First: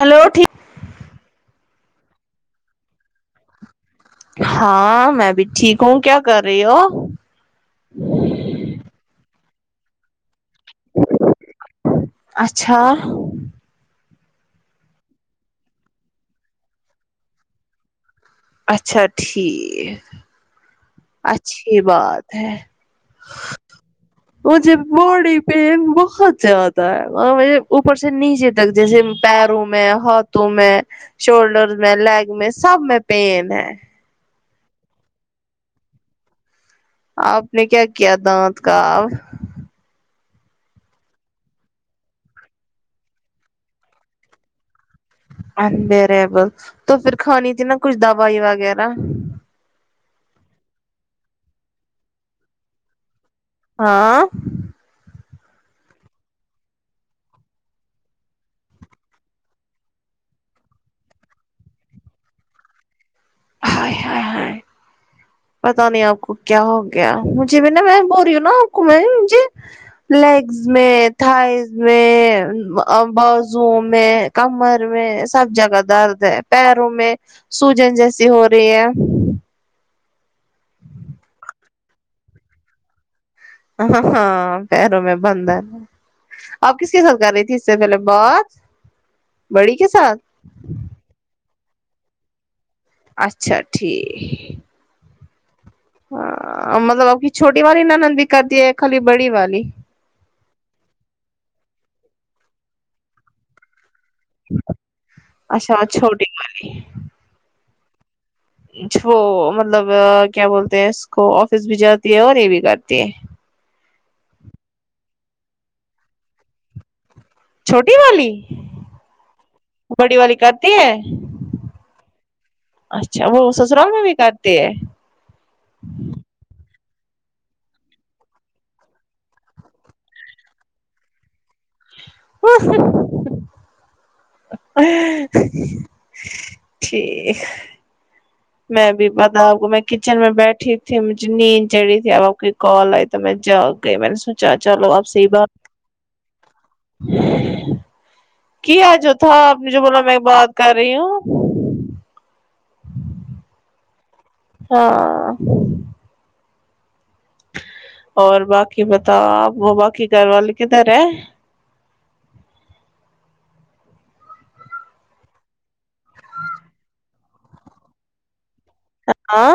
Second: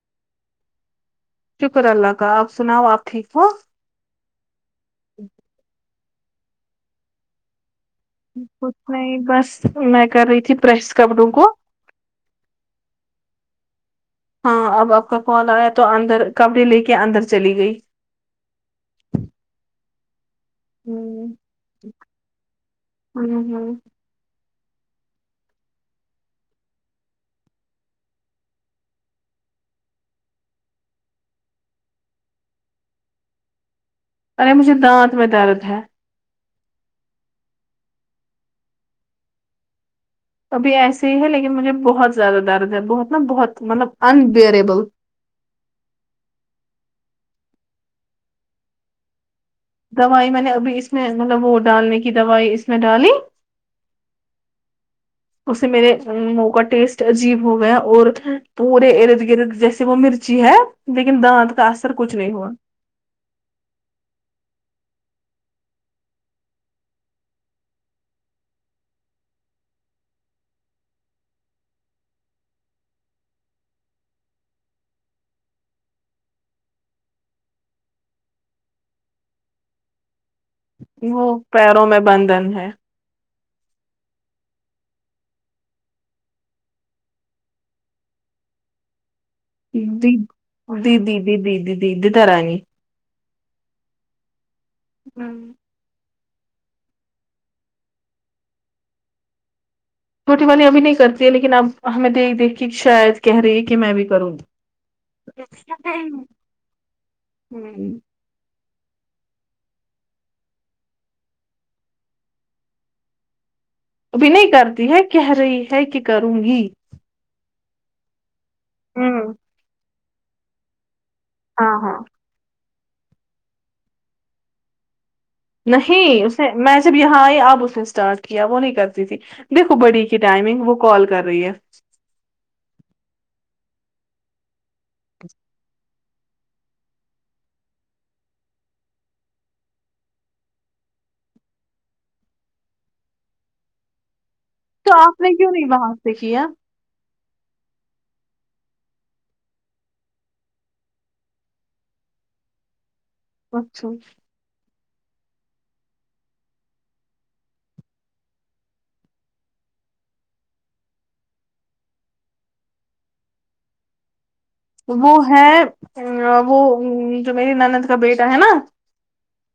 hello ٹھیک شکر اللہ کا ا پ سناؤ آپ ٹھیک ہو ہاں میں بھی ٹھیک ہوں کیا کر رہی ہو کچھ نہیں بس میں کر رہی تھی پریس کپڑوں کو اچھا ہاں اب آپ کا کال آیا تو اندر کپڑے لے کے اندر چلی گئی اچھا ٹھیک ہوں اچھی بات ہے ہوں ہوں مجھے باڈی پین بہت زیادہ ہے وہ مجے اوپر سے نیچے تک جیسے پیروں میں ہاتھوں میں شولڈرز میں لیگ میں سب میں پین ہے ارے مجھے دانت میں درد ہے آپ نے کیا کیا دانت کا اب ابھی ایسے ہی ہے لیکن مجھے بہت زیادہ درد ہے بہت نا بہت مطلب انبیئریبل انبیریبل تو پھر کھانی تھی نا کچھ دوائی وغیرہ دوائی میں نے ابھی اس میں مطلب وہ ڈالنے کی دوائی اس میں ڈالی ہاں اس سے میرے منہ کا ٹیسٹ عجیب ہو گیا ہے اور پورے ارد گرد جیسے وہ مر چی ہے لیکن دانت کا اثر کچھ نہیں ہوا ہائے ہائے ہائے پتا نہیں آپ کو کیا ہو گیا مجھے بھی نا میں بول رہی ہوں نا آپ کو میں مجھے لیگز میں تھائز میں ا بازو میں کمر میں سب جگہ درد ہے پیروں میں سوجن جیسی ہو رہی ہے وہ پیروں میں بندھن ہے ہاں ہاں پیروں میں بندہن ہے اب کس کے ساتھ کر رہی تھی اس سے پہلے بات بڑی کے دی ساتھ دیدی دیدی دیدی دی دھرانی اچھا ٹھیک نم ہاں مطلب اب کی چھوٹی والی نند بھی کر دی ہے خالی بڑی والی چھوٹی والی ابھی نہیں کرتی ہے لیکن اب ہمیں دیکھ دیکھ کے شاید کہہ رہی ہے کہ میں بھی کروں گی اچھا چھوٹی والی ہوں ی چھو وہ مطلب کیا بولتے ہیں اس کو آفس بھی جاتی ہے اور یہ بھی کرتی ہے ابھی نہیں کرتی ہے کہہ رہی ہے کہ کروں گی چھوٹی والی ہوں بڑی والی کرتی ہے ہاں ہاں اچھا وہ سسرال میں بھی کرتی ہے نہیں اس نے میں جب یہاں آئی اب اس نے اسٹارٹ کیا وہ نہیں کرتی تھی دیکھو بڑی کی ٹائمنگ وہ کال کر رہی ہے [inaudible] ٹھیک میں بھی پتا آپ کو میں کچن میں بیٹھی تھی مجھے نیند چڑھی تھی اب آپ کی کال آئی ت میں جاؤ گ میں نے سوچ چلو تو آپ سی نے بات کیوں نہیں وہاں سے کیا کیا جو تھا آپ نے جو بولا میں بات کر رہی ہوں اچھا ہاں اور باقی بتاؤ آپ وہ باقی گھر والے کدھر ہے وہ ہے ا وہ جو میری نند کا بیٹا ہے نا ے اں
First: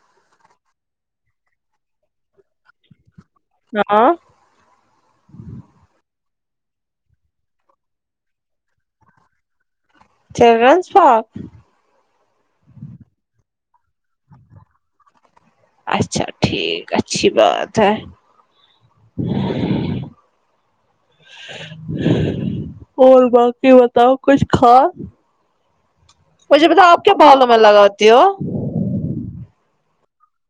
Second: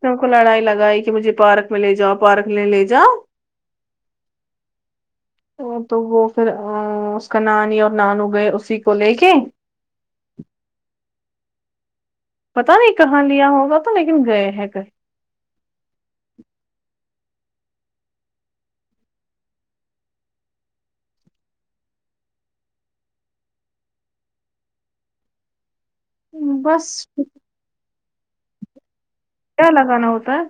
سب کو لڑائی لگائی کہ مجھے پارک میں لے جاؤ پارک میں لے جاؤ نہ اں وہ تو وہ پھر ا اس کا نانی اور نانو گئے اسی کو لے کے کے چلڈرنس پارک پتا نہیں کہاں لیا ہوگا تو لیکن گئے ہیں کہیں اچھا ٹھیک اچھی بات ہے اور باقی بتاؤ کچھ کھا کہیں مجھے بس بتاؤ اپ کیا بالوں میں لگاتی ہو کیا لگانا ہوتا ہے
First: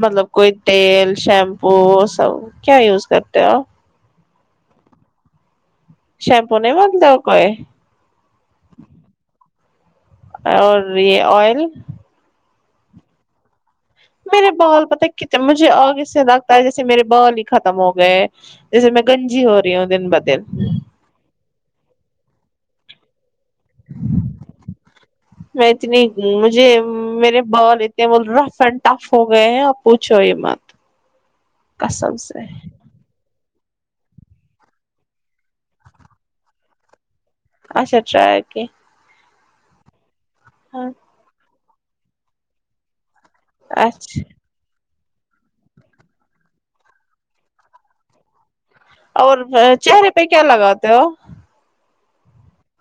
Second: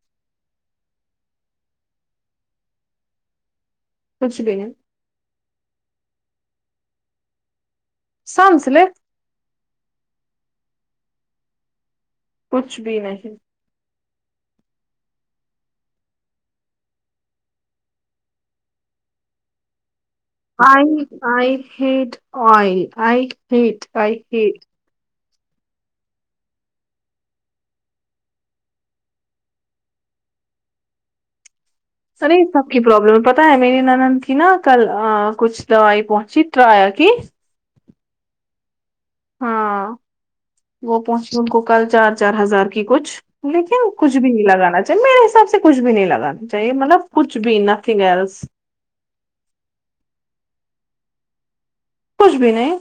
مطلب کوئی تیل شیمپو سب کیا یوز کرتے ہو کچھ بھی نہیں شیمپو نہیں بدلا کوئی سانس لے اور یہ ایل کچھ بھی نہیں میرے بال پتا کنے مجھے اگے سے لگتا ہے جیسے میرے بال ہی ختم ہو گئے جیسے میں گنجی ہو رہی ہوں دن با دن I I hate I I hate I hate میں اتنی مجھے میرے بال اتنے رف اینڈ ٹف ہو گئے ہیں اب پوچھو ہی مت کسم سرے سے [unintelligible] پرابلم پتا ہے میری نند کی نا کل کچھ دوائی پہنچی ٹرایا کی اچھا ٹرایا کی ہاں وہ پہنچی ان کو کل چار چار ہزار کی کچھ لیکن کچھ اچھا بھی نہیں لگانا جب میرے حساب سے کچھ بھی نہیں لگانا چاہیے مطلب کچھ بھی نہ تھنگ الس اور بھ چہرے پہ کیا لگاتے ہو کچھ بھی نہیں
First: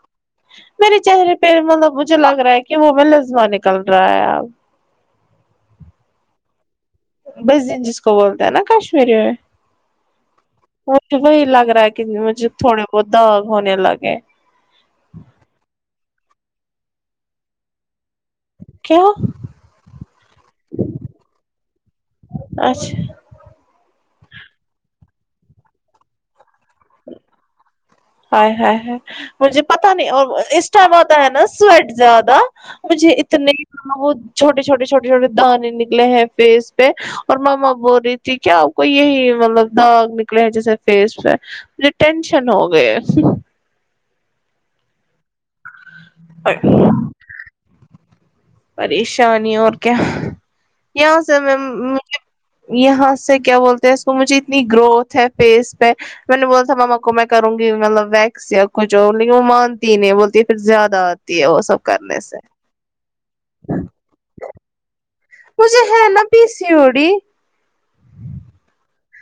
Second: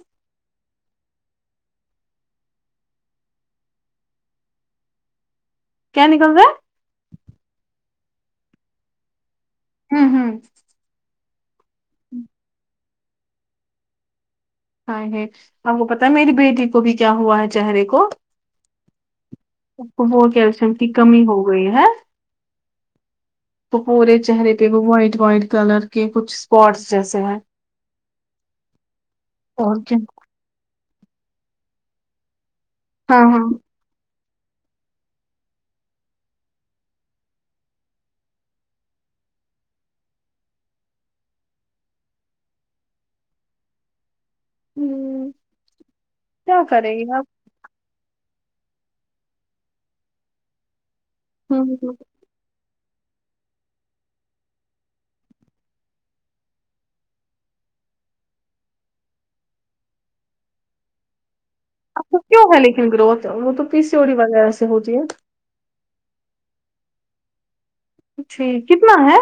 میرے چہرے پہ مطلب مجھے لگ رہا ہے کہ وہ نزلہ نکل رہا ہے کیا نکل رہا ہے بزے جس کو بولتے ہیں نا کشمیری میں ہمم ہمم مجھے وہی لگ رہا ہے کہ مجھے تھوڑے بہت داغ ہونے لگے ہم [unintelligible] آپ کو پتا ہے میری بیٹی کو بھی کیا ہوا ہے چہرے کو کیوں وہ کیلشیم کی کمی ہو گئی ہے اچھا تو پورے چہرے پہ وہ وائٹ وائٹ کلر کے کچھ اسپاٹس جیسے ہیں ایےہاے مجھے پتا نہیں اور اس ٹائم اتا ہے نا سویٹ زیادہ مجھے ہاں ہاں اتنے وہ چھوٹے چھوٹے چھوٹے چھوٹے دانے نکلے ہیں فیس پہ اور ماما بول ری جی کیا اپ کو یہی مطلب داغ نکلے ہیں جیسے فیس پہ مجھے ٹینشن ہو گئے ہمم اچ [unintelligible] پریشانی اور کیا یہاں سے میں ہوں یہاں سے کیا بولتے ہیں اس کو مجھے اتنی گروتھ ہے فیس پہ میں نے بول تھا ماما کو میں کروں گی مطلب ویکس یا کچھ لیکن وہ مانتی نہیں بولتی پھر زیادہ [unintelligible] تی ہے وہ سب کر تو کیوں ہے لیکن گروتھ وہ تو پی سی او ڈی وغیرہ سے ہوتی ہے مجھے ہے نا پی سی او ڈی جی کتنا ہے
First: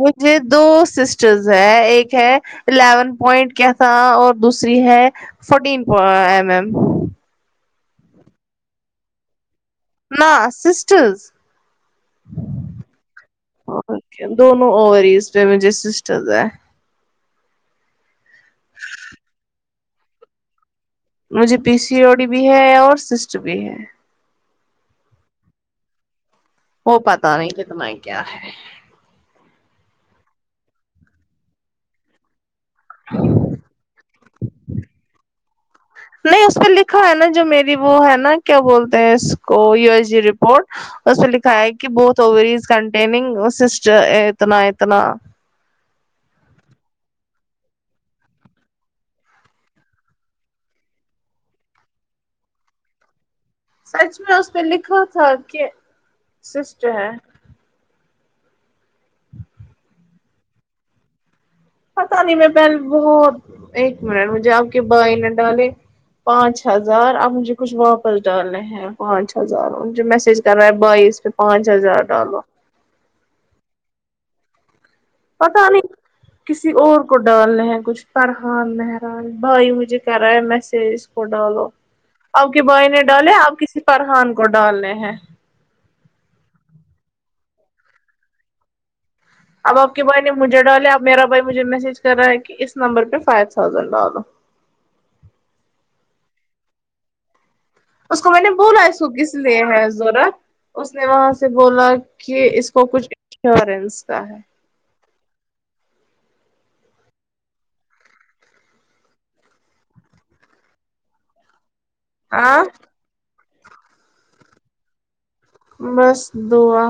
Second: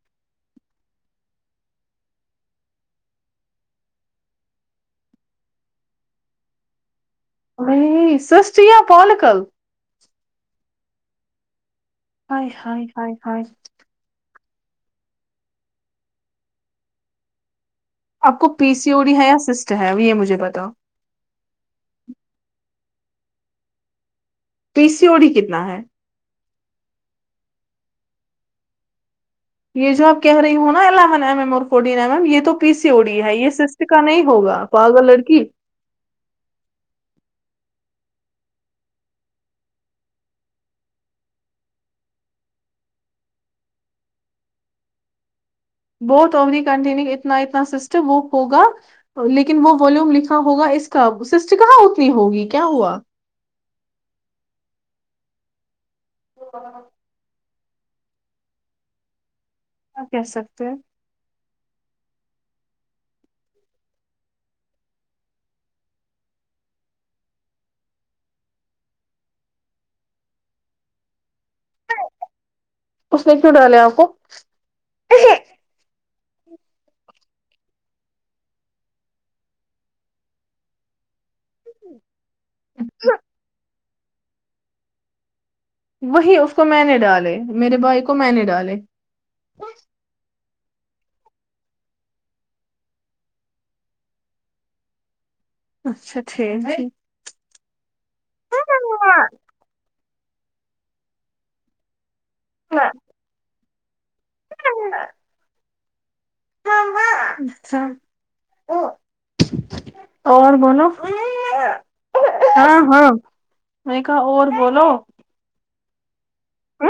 مجھے دو سسٹرز ہیں ایک ہے الیون پوائنٹ کیا تھا اور دوسری ہے فورٹین ایم ایم نہیں [unintelligible] سسیا پالکل نہ سسٹرز آے ہاے ہاے ہاے اوکے دونوں اور ایز پہ مجھے سسٹرز ہیں آپ کو پی سی او ڈی ہے یا سسٹ ہے یہ مجھے بتاؤ مجھے پی سی او ڈی بھی ہے اور سسٹ بھی ہے پی سی او ڈی کتنا ہے وہ پتا نہیں کتنا ہی کیا ہے یہ جو آپ کہہ رہی ہو نا الیون ایم ایم اور فورٹین ایم ایم یہ تو پی سی او ڈی ہے یہ سسٹ کا نہیں ہوگا پاگل لڑکی نہیں اس پہ لکھا ہے نا جو میری وہ ہے نا کیا بولتے ہیں اس کو یو ایس جی رپورٹ اس پے لکھا ہے کہ بہت اوورز کنٹیننگ سسٹ اتنا اتنا بوت اوری کنٹینو اتنا اتنا سسٹم وہ ہوگا لیکن وہ والیوم لکھا ہوگا اس کا سسٹ کہاں اتنی ہوگی کیا ہوا سچ میں اس نے لکھا تھا کہ سسٹ کیا ہے آپ کہ سکتے ہیں پتاہ نہیں میں پہلے بہت ایک منٹ مجھے آپ کے بھائی نے ڈالے پانچ ہزار آپ مجھے کچھ واپس ڈالیں ہے پانچ ہزار مجھے میسج کر رہا ہے بھائی اس پے پانچ ہزار ڈالو اس نے کیوں ڈالے آپ کو پتہ نہیں کسی اور کو ڈالنے ہے کچھ فرحان مہران بھائی مجھے کرا ہے میسج کو ڈالو آپ کے بھائی نے ڈالے آپ کسی فرحان کو ڈالنے ہیں وہی اس کو میں نے ڈالے میرے بھائی کو میں نے ڈالے اب آپ بھائی نے مجھے ڈالے اب میرا بھائی مجھے میسج کر رہا ہے کہ اس نمبر پہ فائیو تھاؤزینڈ ڈالو اچھا ٹھیک ٹھیک اس کو میں نے بولا اس کو کس ٹھیک لیے ہے ضورت اس نے وہاں سے بولا کہ اس کو کچھ انشورنس کا ہے [unintelligible] [unintelligible] اور بولو ہاں ہاں میں نے کہا اور بولو بس دعا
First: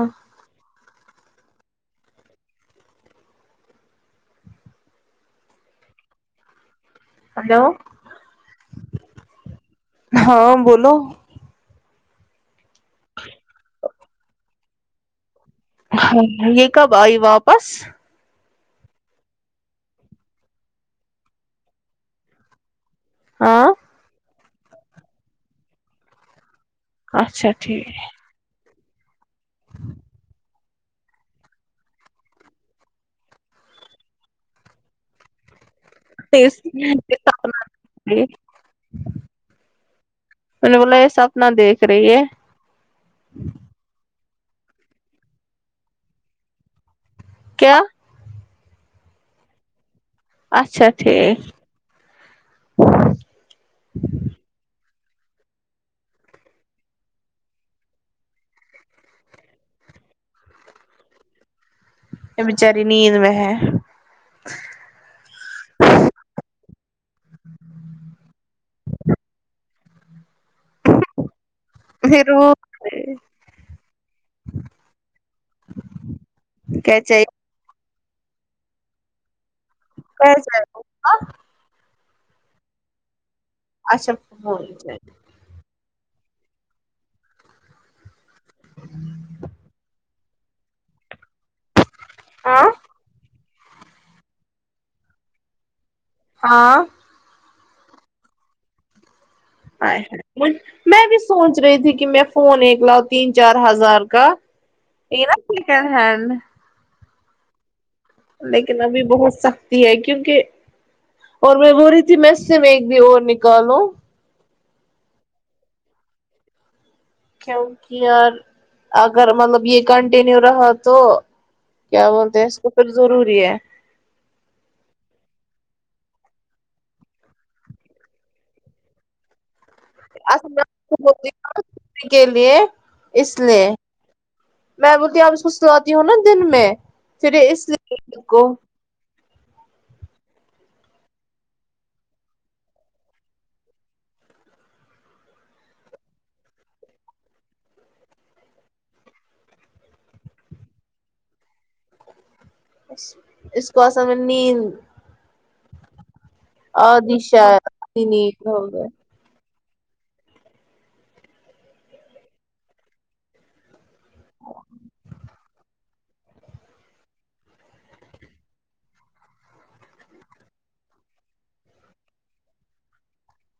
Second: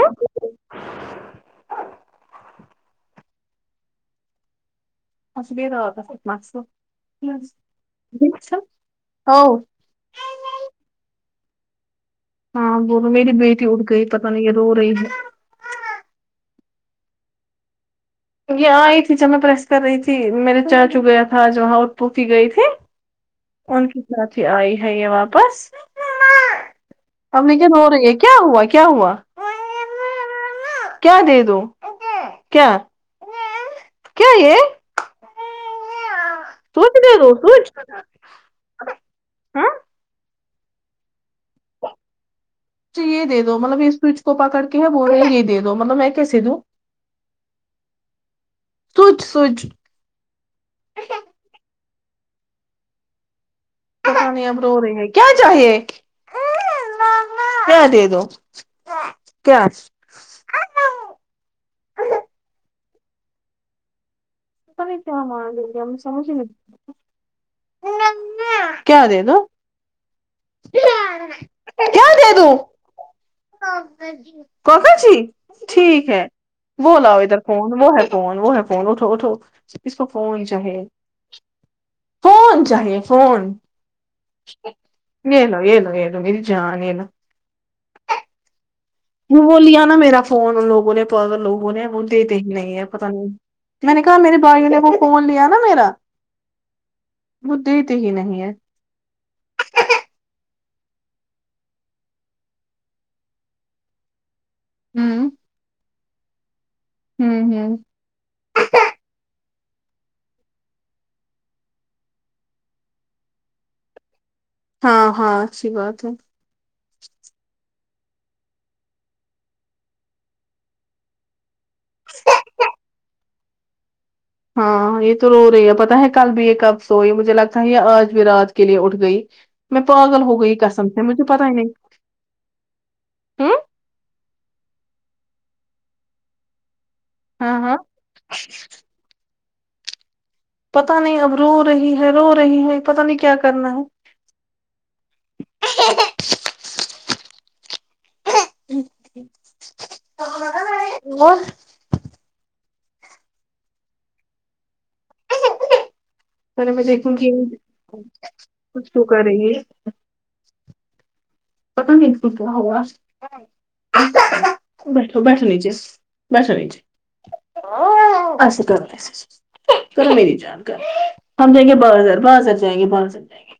[unintelligible] ہنس بھی رہا ہلو تھا ہاں بولو ہاں بولو میری بیٹی اٹھ گئی پتا نہیں یہ رو رہی ہے ہاں یہ کب آئی واپس یہ آئی تھی جب میں پریس کر رہی تھی میرے چاچو گیا تھا آج وہاں اور پھوپھی گئی تھی ہاں ان کے ساتھ ہی آئی ہے یہ واپس اچھا امی کیوں ٹھیک رو رہی ہے کیا ہوا کیا ہوا مما کیا دے دوں کیا کیا یہ سوچ دے دو سوچ [unintelligible] ہاں میں نے بولا یہ سپنا دیکھ رہی ہے جی یہ دے دو مطلب اس کو اس کو پکڑ کے ہے وہ ہے یہ دیدو مطلب میں کیسے دوں کیا تچ سچ اچھا ٹھیک پتا نہیں اب رو رہی ہیں کیا چاہئے مما کیا دے دو کیا یہ بچاری نیند میں ہے پتہ نہیں کیا مانگے گے ہمیں سمجھ نہیں کیا دے دو کیا دے دوں ضرور کوکا جی ٹھیک ہے وہ کیا لاؤ چاہیے ادھر فون وہ ہے فون وہ ہے فون اٹھو اٹھو اس کو فون چاہیے فون چاہیے فون اچھا فون چاہیے نے لو یہ لو یہ لو میری جان یہ لو وہ وہ لیا نہ میرا فون ان لوگوں نے پاگل لوگوں نے وہ د یتے ہی ہاں نہیں ہے پتا نہیں میں نے کہا میری بھائیوں نے وہ فون لیا نہ میرا ہاں وہ دیتے ہی نہیں ہے ہاے [unintelligible] میں بھی سوچ رہی تھی کہ میں فون ایک لاؤ تین چار ہزار کا یہ ہوں نہ سیکنڈ ہینڈ ہوں ہوں لیکن ابھی بہت سختی ہے کیونکہ اور میں بول رہی تھی میں سیم ایک بھی اور نکالوں ہاں ہاں اچھی بات ہے کیونکہ یار اگر مطلب یہ کنٹینیو رہا تو کیا بولتے ہیں اسکو پھر ضروری ہے ہاں یہ تو رو رہی ہے پتا ہے کل بھی یہ کب سوئی مجھے لگتا ہے یہ آج بھی رات کے لیے اٹھ گئی میں پاگل ہو اصل گئی قسم سے مجھے پتا ہی نہیں میں کے لیے اس ہوں لیے میں بولتی آپ اس کو سلاتی ہوں نہ دن میں پھر ہاں اس ہاں لیے کو پتا نہیں اب رو رہی ہے رو رہی ہے پتا نہیں کیا کرنا ہے [unintelligible] اس کو اصل میں نیند پہلے میں دیکھوں آدھی گی شاید آدھی نیند ہو گئے کچھ تو کر رہی ہے پتا نہیں اس کو کیا ہوا بیٹھو بیٹھو نچے بیٹھو نچے [unintelligible] کرو میری جان کرو ہم جاے گے بازار بازار جائیں گے بازار گے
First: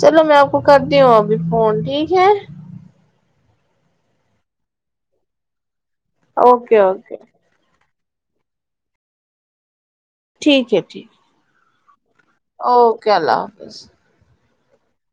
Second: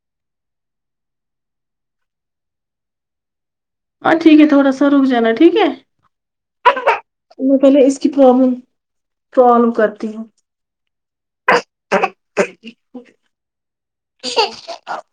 چلو میں آپ کو کرتی ہوں ابھی فون ٹھیک ہے ہاں ٹھیک ہے تھوڑا سا رک جانا ٹھیک ہے اوکے اوکے میں پہلے اس کی پرابلم پرابلم کرتی ہوں ٹھیک ہے ٹھیک اوکے اللہ حافظ [unintelligible]